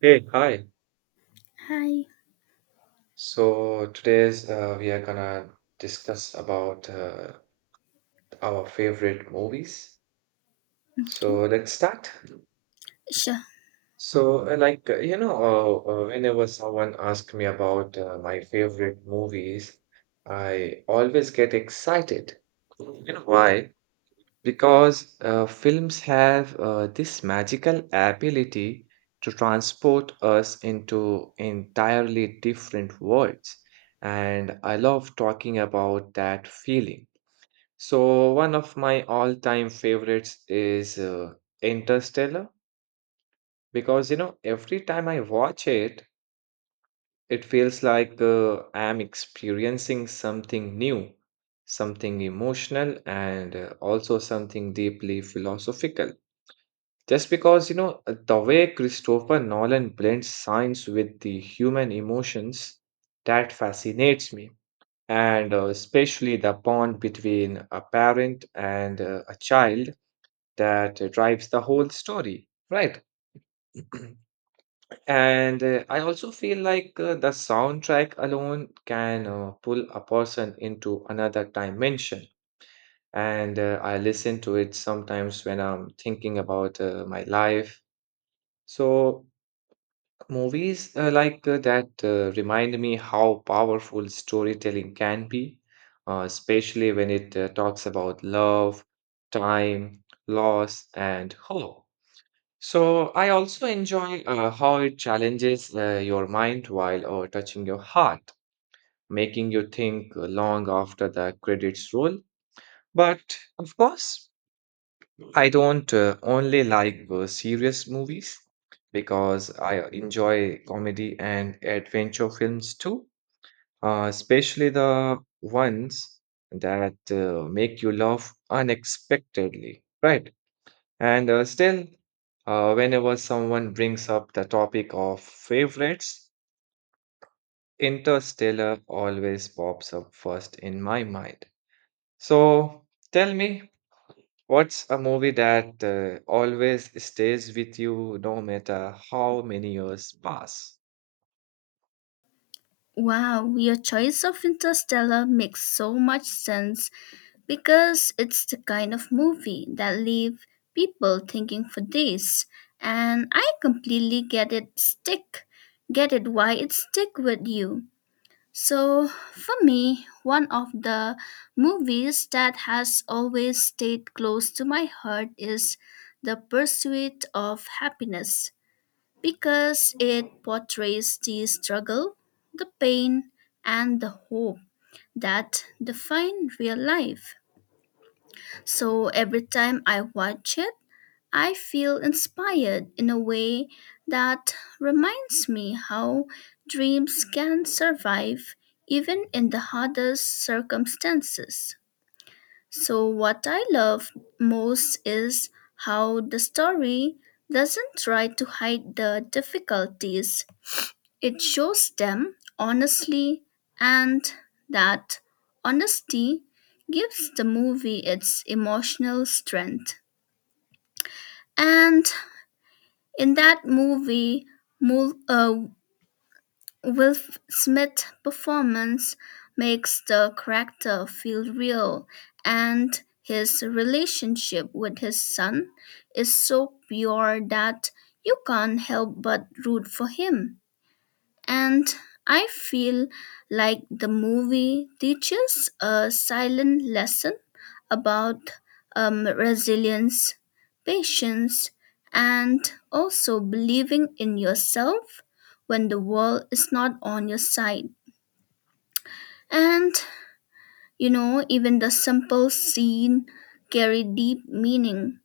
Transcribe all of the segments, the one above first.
Hey, hi. Hi. So today's we are gonna discuss about our favorite movies. Okay. So let's start. Sure. So whenever someone asks me about my favorite movies, I always get excited. You know why? Because films have this magical ability to transport us into entirely different worlds. And I love talking about that feeling. So, one of my all time favorites is Interstellar because, you know, every time I watch it, it feels like I'm experiencing something new, something emotional, and also something deeply philosophical. Just because, you know, the way Christopher Nolan blends science with the human emotions, that fascinates me. And especially the bond between a parent and a child that drives the whole story, right? And I also feel like the soundtrack alone can pull a person into another dimension. And I listen to it sometimes when I'm thinking about my life. So movies like that remind me how powerful storytelling can be, especially when it talks about love, time, loss, and hope. So, I also enjoy how it challenges your mind while touching your heart, making you think long after the credits roll. But of course, I don't only like serious movies because I enjoy comedy and adventure films too, especially the ones that make you laugh unexpectedly, right? And still, whenever someone brings up the topic of favorites, Interstellar always pops up first in my mind. So tell me, what's a movie that always stays with you no matter how many years pass? Wow, your choice of Interstellar makes so much sense because it's the kind of movie that leave people thinking for days, and I completely get it why it stick with you. So for me, one of the movies that has always stayed close to my heart is The Pursuit of Happiness because it portrays the struggle, the pain, and the hope that define real life. So every time I watch it, I feel inspired in a way that reminds me how dreams can survive even in the hardest circumstances. So, what I love most is how the story doesn't try to hide the difficulties, it shows them honestly, and that honesty gives the movie its emotional strength. And in that movie, Mul- uh, Will Smith's performance makes the character feel real, and his relationship with his son is so pure that you can't help but root for him. And I feel like the movie teaches a silent lesson about resilience, patience, and also believing in yourself when the world is not on your side. And you know, even the simple scene carry deep meaning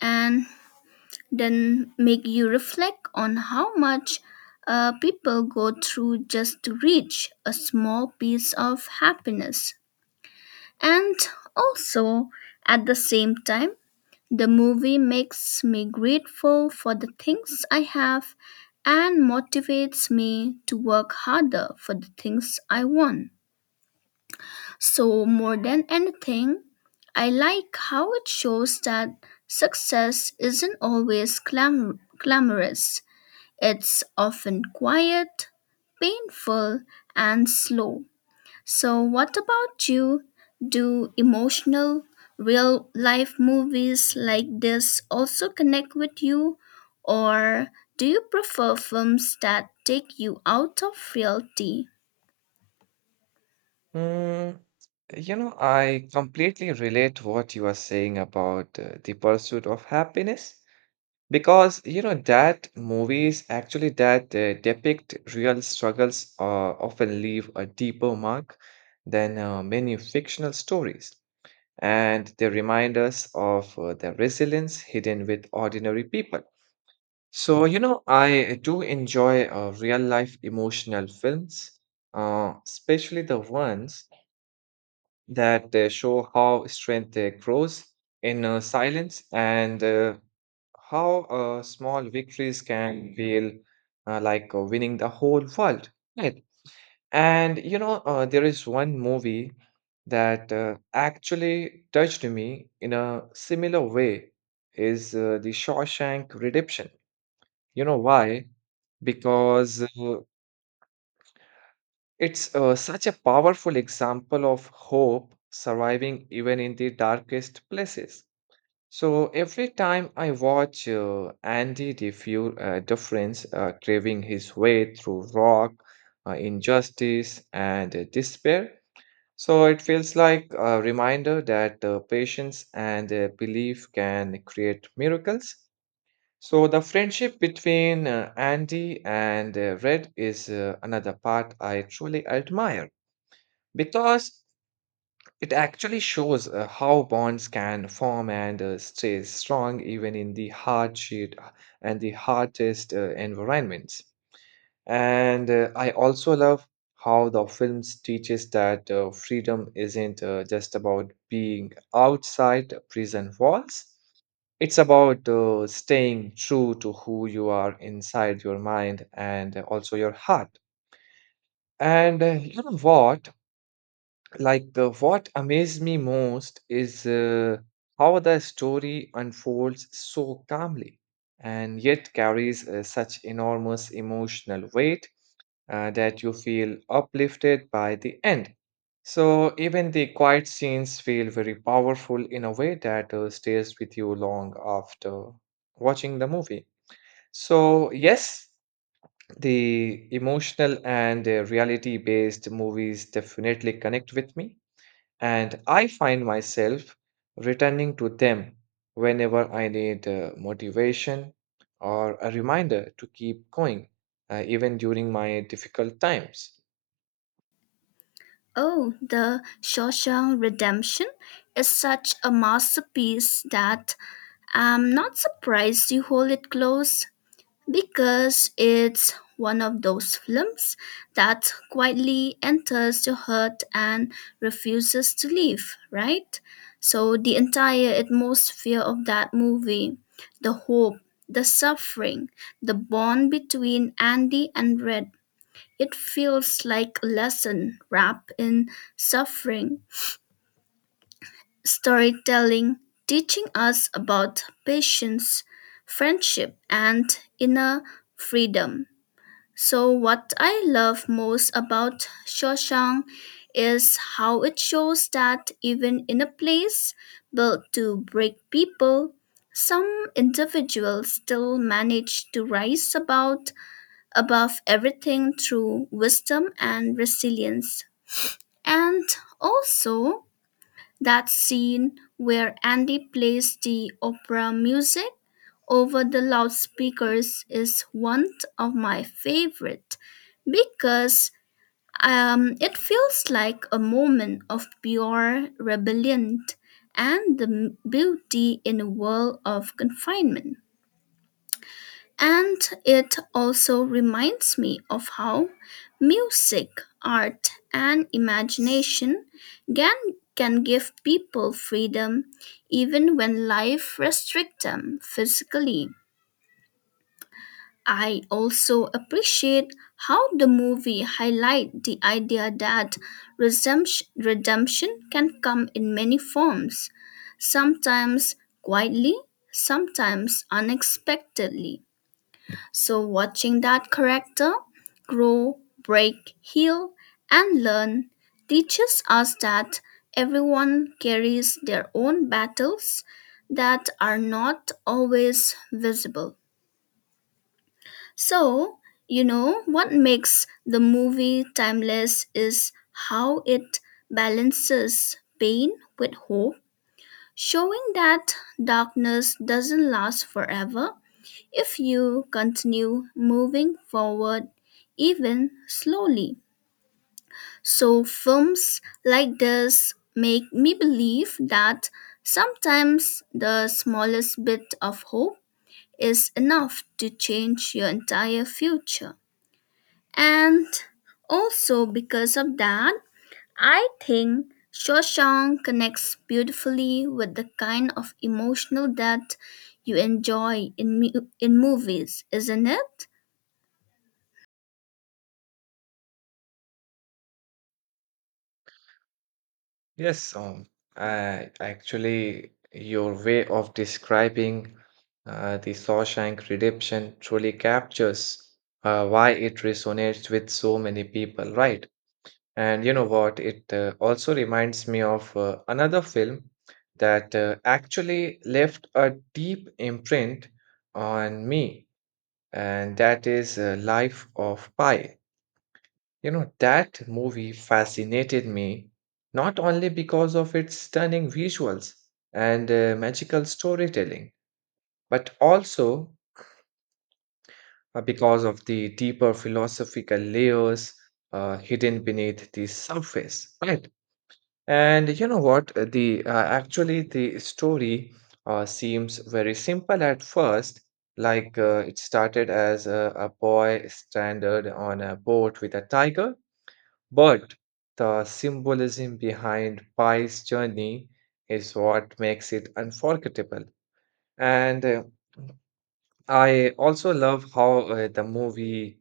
and then make you reflect on how much people go through just to reach a small piece of happiness. And also, at the same time, the movie makes me grateful for the things I have and motivates me to work harder for the things I want. So, more than anything, I like how it shows that success isn't always glamorous, it's often quiet, painful, and slow. So, what about you? Do emotional, real life movies like this also connect with you? Or do you prefer films that take you out of reality? Hmm. You know, I completely relate what you are saying about the pursuit of happiness. Because you know that movies actually that depict real struggles often leave a deeper mark than many fictional stories, and they remind us of the resilience hidden with ordinary people. So you know, I do enjoy real life emotional films, especially the ones that show how strength grows in silence and how small victories can feel like winning the whole world, right? And you know, there is one movie that actually touched me in a similar way is The Shawshank Redemption. You know why? Because it's such a powerful example of hope surviving even in the darkest places. So every time I watch Andy Dufresne craving his way through rock, injustice, and despair, so it feels like a reminder that patience and belief can create miracles. So the friendship between Andy and Red is another part I truly admire because it actually shows how bonds can form and stay strong even in the hardship and the hardest environments. And I also love how the film teaches that freedom isn't just about being outside prison walls. It's about staying true to who you are inside your mind and also your heart. And you know what? Like the what amazed me most is how the story unfolds so calmly and yet carries such enormous emotional weight that you feel uplifted by the end. So even the quiet scenes feel very powerful in a way that stays with you long after watching the movie. So yes, the emotional and reality based movies definitely connect with me, and I find myself returning to them whenever I need motivation or a reminder to keep going, even during my difficult times. Oh, The Shawshank Redemption is such a masterpiece that I'm not surprised you hold it close. Because it's one of those films that quietly enters your heart and refuses to leave, right? So the entire atmosphere of that movie, the hope, the suffering, the bond between Andy and Red, it feels like a lesson wrapped in suffering, storytelling, teaching us about patience, friendship, and inner freedom. So, what I love most about Shawshank is how it shows that even in a place built to break people, some individuals still manage to rise about above everything through wisdom and resilience. And also that scene where Andy plays the opera music over the loudspeakers is one of my favorite because it feels like a moment of pure rebellion and the beauty in a world of confinement. And it also reminds me of how music, art, and imagination can, can give people freedom even when life restricts them physically. I also appreciate how the movie highlight the idea that redemption can come in many forms, sometimes quietly, sometimes unexpectedly. So watching that character grow, break, heal, and learn teaches us that everyone carries their own battles that are not always visible. So, you know, what makes the movie timeless is how it balances pain with hope, showing that darkness doesn't last forever if you continue moving forward, even slowly. So, films like this make me believe that sometimes the smallest bit of hope is enough to change your entire future. And also because of that, I think Shawshank connects beautifully with the kind of emotional depth you enjoy in in movies, isn't it? Yes, your way of describing the Shawshank Redemption truly captures why it resonates with so many people, right? And you know what? It also reminds me of another film that actually left a deep imprint on me, and that is Life of Pi. You know, that movie fascinated me not only because of its stunning visuals and magical storytelling, but also because of the deeper philosophical layers hidden beneath the surface, right? And you know what? The actually the story seems very simple at first, like it started as a boy stranded on a boat with a tiger. But the symbolism behind Pi's journey is what makes it unforgettable. And I also love how the movie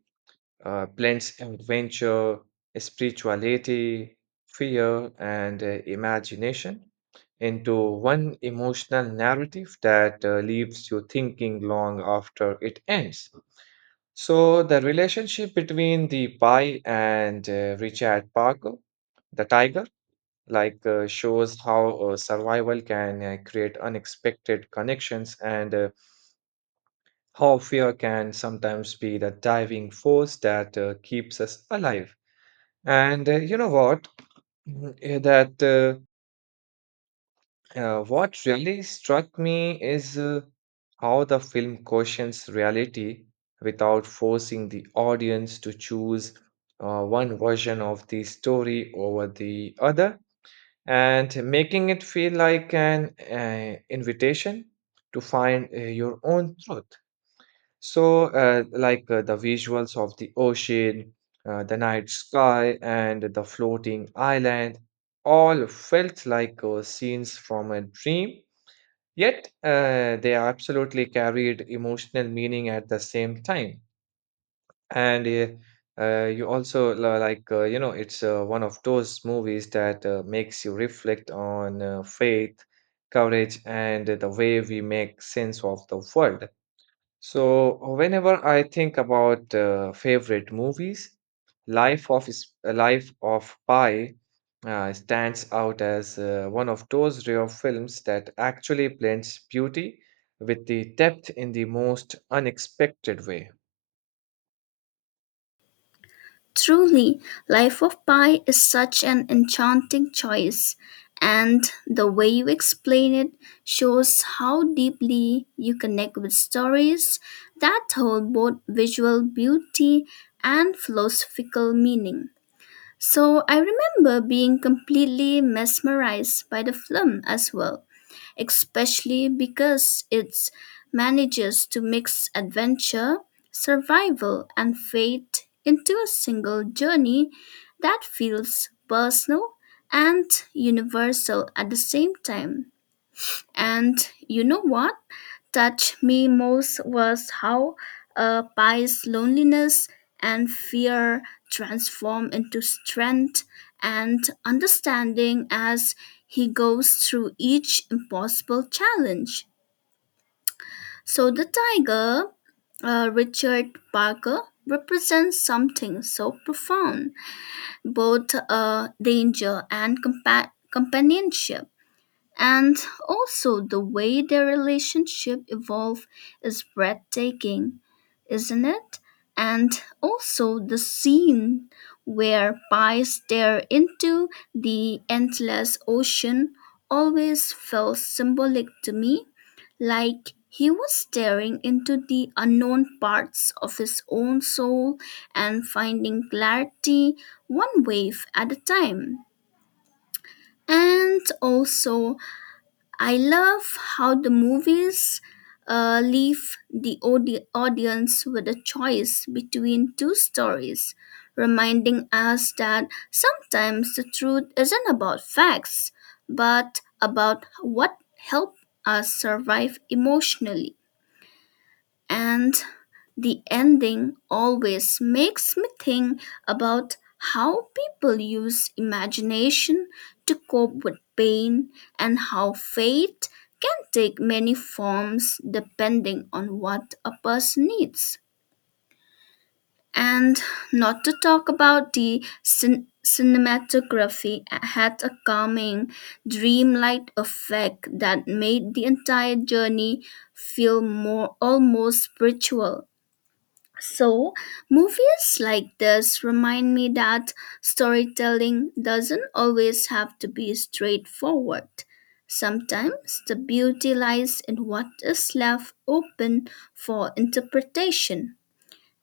blends adventure, spirituality, fear, and imagination into one emotional narrative that leaves you thinking long after it ends. So, the relationship between the Pi and Richard Parker, the tiger, like shows how survival can create unexpected connections and how fear can sometimes be the driving force that keeps us alive. And you know what? Mm, Eh, That What really struck me is how the film questions reality without forcing the audience to choose one version of the story over the other and making it feel like an invitation to find your own truth. So, like the visuals of the ocean, the night sky, and the floating island all felt like scenes from a dream, yet they absolutely carried emotional meaning at the same time. And you also li- like, you know, it's one of those movies that makes you reflect on faith, courage, and the way we make sense of the world. So, whenever I think about favorite movies, Life of Pi stands out as one of those rare films that actually blends beauty with the depth in the most unexpected way. Truly, Life of Pi is such an enchanting choice, and the way you explain it shows how deeply you connect with stories that hold both visual beauty and philosophical meaning. So I remember being completely mesmerized by the film as well, especially because it manages to mix adventure, survival, and fate into a single journey that feels personal and universal at the same time. And you know what touched me most was how a pie's loneliness and fear transform into strength and understanding as he goes through each impossible challenge. So the tiger, Richard Parker, represents something so profound, both danger and companionship. And also the way their relationship evolve is breathtaking, isn't it? And also the scene where Pi stare into the endless ocean always felt symbolic to me, like he was staring into the unknown parts of his own soul and finding clarity one wave at a time. And also I love how the movies leave the audience with a choice between two stories, reminding us that sometimes the truth isn't about facts, but about what helped us survive emotionally, and the ending always makes me think about how people use imagination to cope with pain and how fate can take many forms depending on what a person needs. And not to talk about, the cinematography had a calming, dreamlike effect that made the entire journey feel more almost spiritual. So, movies like this remind me that storytelling doesn't always have to be straightforward. Sometimes the beauty lies in what is left open for interpretation.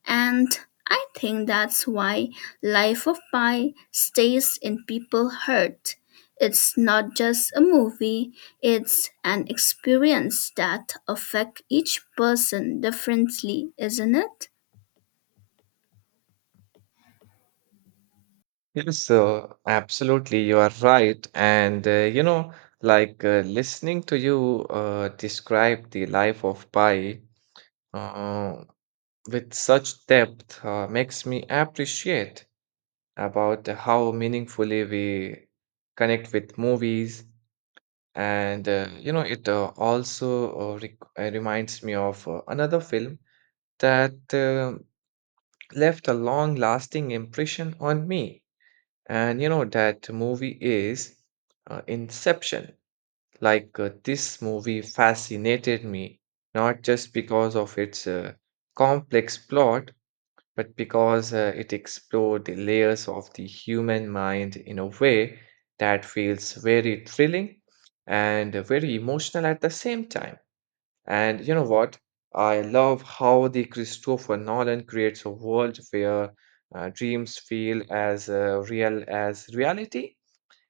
And I think that's why Life of Pi stays in people's heart. It's not just a movie, it's an experience that affects each person differently, isn't it? Yes, absolutely. You are right. And, you know, like listening to you describe the life of Pai uh, with such depth makes me appreciate about how meaningfully we connect with movies. And, you know, it also rec reminds me of another film that left a long-lasting impression on me. And you know that movie is Inception. Like this movie fascinated me, not just because of its complex plot, but because it explored the layers of the human mind in a way that feels very thrilling and very emotional at the same time. And you know what? I love how the Christopher Nolan creates a world where dreams feel as real as reality,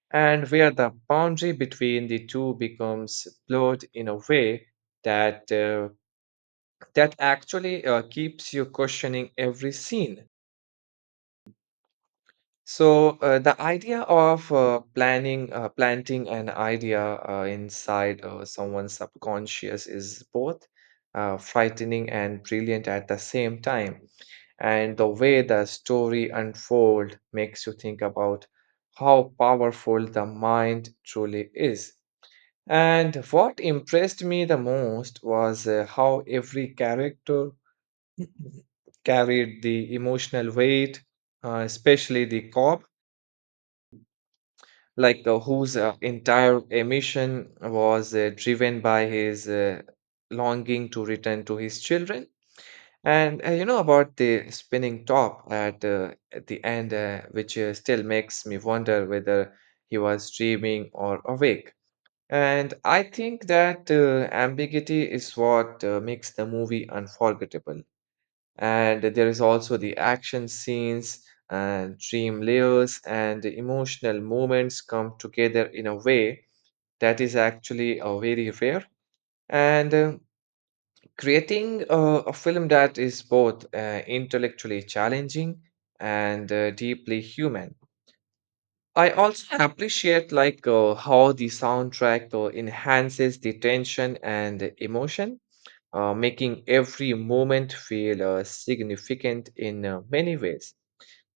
and where the boundary between the two becomes blurred in a way that uh, that actually keeps you questioning every scene. So the idea of planting an idea inside someone's subconscious is both frightening and brilliant at the same time. And the way the story unfold makes you think about how powerful the mind truly is. And what impressed me the most was how every character carried the emotional weight, especially the cop like whose entire emission was driven by his longing to return to his children. And you know about the spinning top at the end, which still makes me wonder whether he was dreaming or awake. And I think that ambiguity is what makes the movie unforgettable. And there is also the action scenes and dream layers and the emotional moments come together in a way that is actually very rare. And creating a film that is both intellectually challenging and deeply human. I also appreciate like how the soundtrack enhances the tension and the emotion, making every moment feel significant in many ways.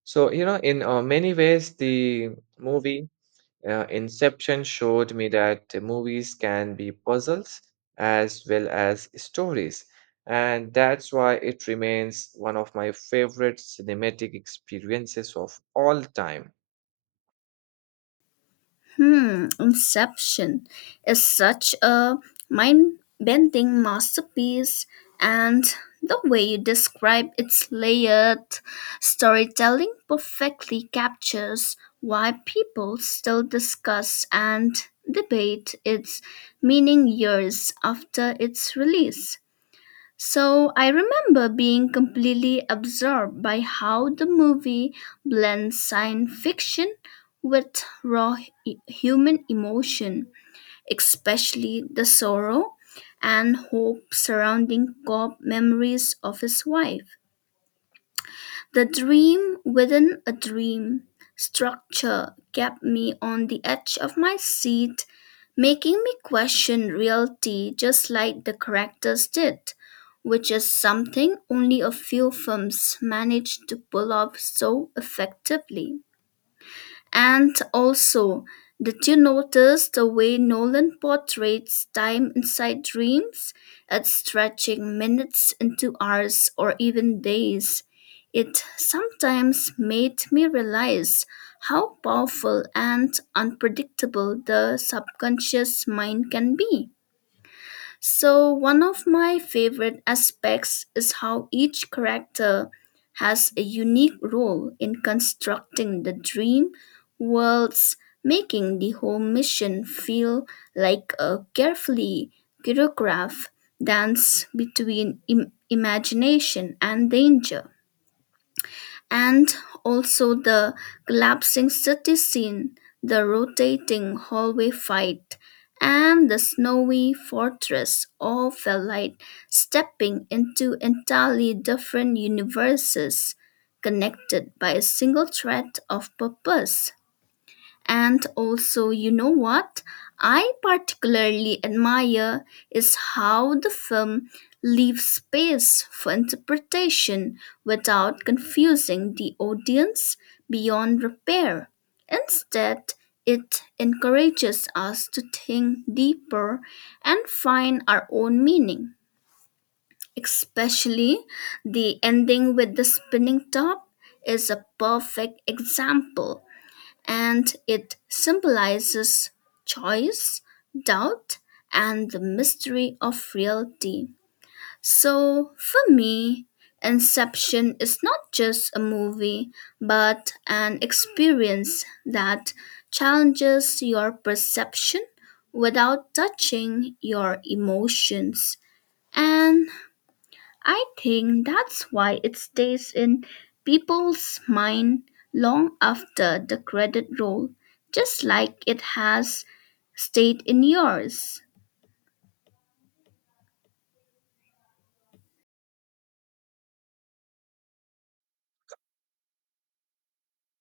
So, you know, in many ways, the movie Inception showed me that the movies can be puzzles as well as stories. And that's why it remains one of my favorite cinematic experiences of all time. Hmm, Inception is such a mind bending masterpiece, and the way you describe its layered storytelling perfectly captures why people still discuss and debate its meaning years after its release. So I remember being completely absorbed by how the movie blends science fiction with raw human emotion, especially the sorrow and hope surrounding Cobb memories of his wife. The dream within a dream structure kept me on the edge of my seat, making me question reality just like the characters did, which is something only a few films manage to pull off so effectively. And also, did you notice the way Nolan portrays time inside dreams? It's stretching minutes into hours or even days. It sometimes made me realize how powerful and unpredictable the subconscious mind can be. So, one of my favorite aspects is how each character has a unique role in constructing the dream worlds, making the whole mission feel like a carefully choreographed dance between imagination and danger. And also the collapsing city scene, the rotating hallway fight, and the snowy fortress all felt like stepping into entirely different universes, connected by a single thread of purpose. And also, you know what I particularly admire is how the film leaves space for interpretation without confusing the audience beyond repair. Instead, it encourages us to think deeper and find our own meaning. Especially the ending with the spinning top is a perfect example, and it symbolizes choice, doubt, and the mystery of reality. So, for me, Inception is not just a movie, but an experience that challenges your perception without touching your emotions. And I think that's why it stays in people's mind long after the credit roll, just like it has stayed in yours.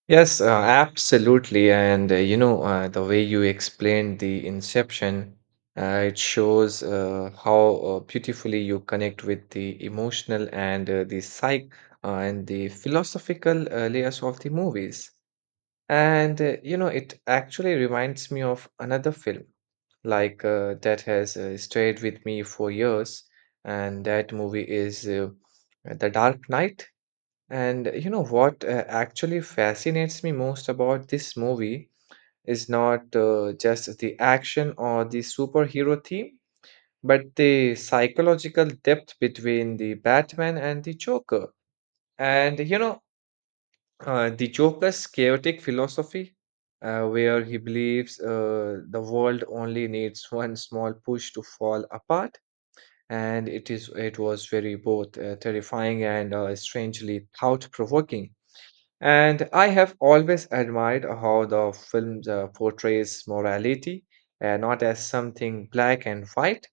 Yes, absolutely. And you know, the way you explained the inception, it shows how beautifully you connect with the emotional and the psych and the philosophical layers of the movies. And you know, it actually reminds me of another film like that has stayed with me for years, and that movie is The Dark Knight. And you know what actually fascinates me most about this movie is not just the action or the superhero theme, but the psychological depth between the Batman and the Joker. And you know, the Joker's chaotic philosophy, where he believes the world only needs one small push to fall apart. And it was very both terrifying and strangely thought-provoking, and I have always admired how the film portrays morality, not as something black and white,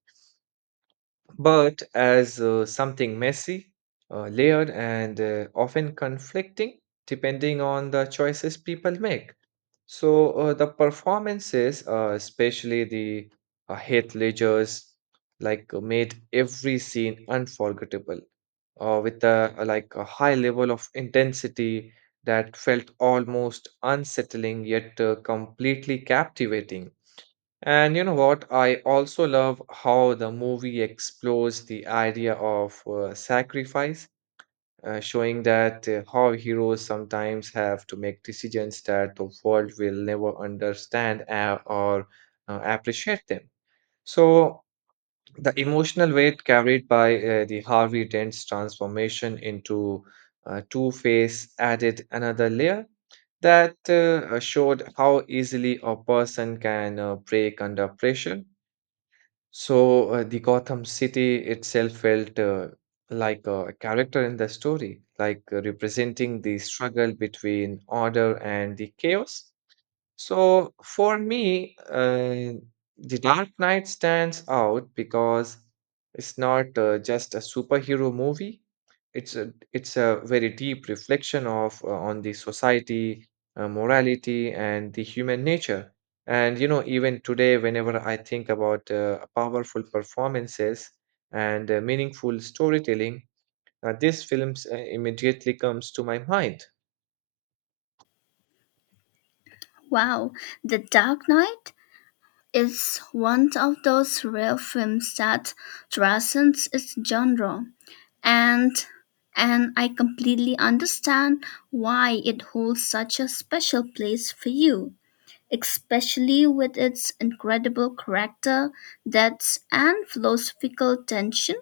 but as something messy, layered, and often conflicting, depending on the choices people make. So the performances, especially the Heath Ledger's, like made every scene unforgettable with a like a high level of intensity that felt almost unsettling yet completely captivating. And you know what? I also love how the movie explores the idea of sacrifice, showing that how heroes sometimes have to make decisions that the world will never understand or appreciate them. So, the emotional weight carried by the Harvey Dent's transformation into Two-Face added another layer that showed how easily a person can break under pressure. So the Gotham City itself felt like a character in the story, like representing the struggle between order and the chaos. So for me, The Dark Knight stands out because it's not just a superhero movie. It's a very deep reflection of on the society, morality, and the human nature. And you know, even today, whenever I think about powerful performances and meaningful storytelling, now, this film immediately comes to my mind. Wow, The Dark Knight is one of those rare films that transcends its genre, and I completely understand why it holds such a special place for you, especially with its incredible character depths and philosophical tension.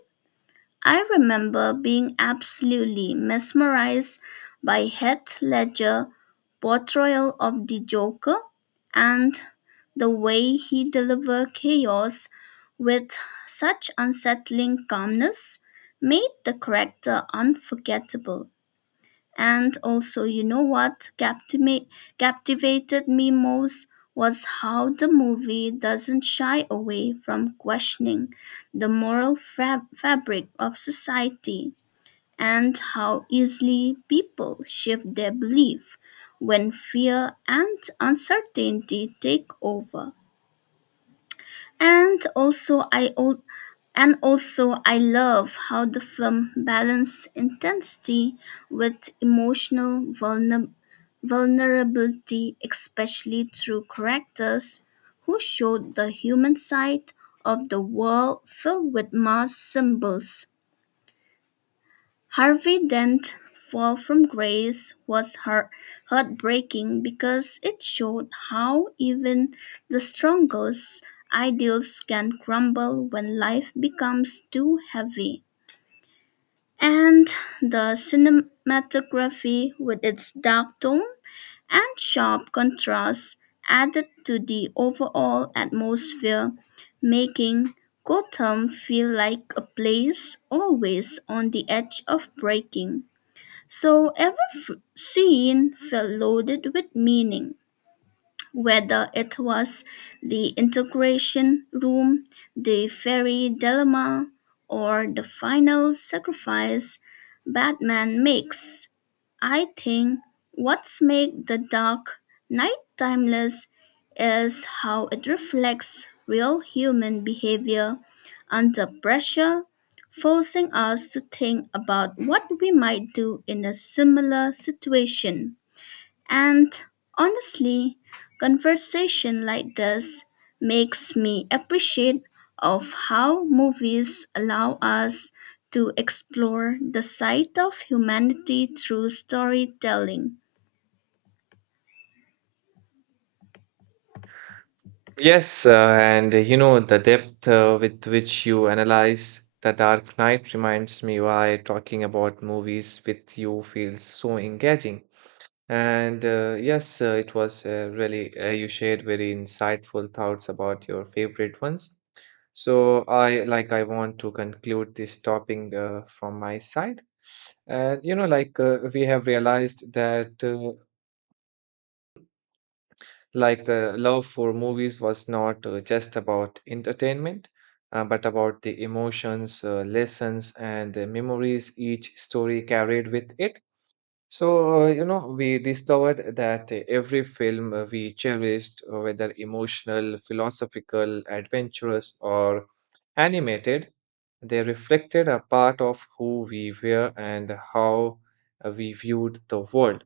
I remember being absolutely mesmerized by Heath Ledger's portrayal of the Joker, and the way he delivered chaos with such unsettling calmness made the character unforgettable. And also, you know what captivated me most was how the movie doesn't shy away from questioning the moral fabric of society and how easily people shift their belief when fear and uncertainty take over. And and also I love how the film balanced intensity with emotional vulnerability, especially through characters who showed the human side of the world filled with mass symbols. Harvey Dent's fall from grace was heartbreaking because it showed how even the strongest ideals can crumble when life becomes too heavy. And the cinematography, with its dark tone and sharp contrast, added to the overall atmosphere, making Gotham feel like a place always on the edge of breaking. So every scene felt loaded with meaning, whether it was the integration room, the fairy dilemma, or the final sacrifice Batman makes. I think what's made the dark Knight timeless is how it reflects real human behavior under pressure, forcing us to think about what we might do in a similar situation. And honestly, conversation like this makes me appreciate of how movies allow us to explore the side of humanity through storytelling. Yes, and you know, the depth with which you analyze The Dark Knight reminds me why talking about movies with you feels so engaging. And yes, it was really you shared very insightful thoughts about your favorite ones. So I want to conclude this topic from my side. And you know, like we have realized that love for movies was not just about entertainment, but about the emotions, lessons, and memories each story carried with it. So, you know, we discovered that every film we cherished, whether emotional, philosophical, adventurous, or animated, they reflected a part of who we were and how we viewed the world.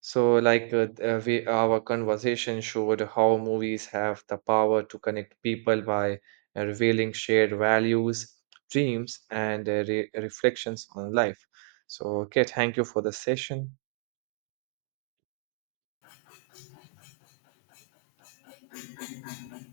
So, our conversation showed how movies have the power to connect people by revealing shared values, dreams, and re reflections on life. So, okay, thank you for the session.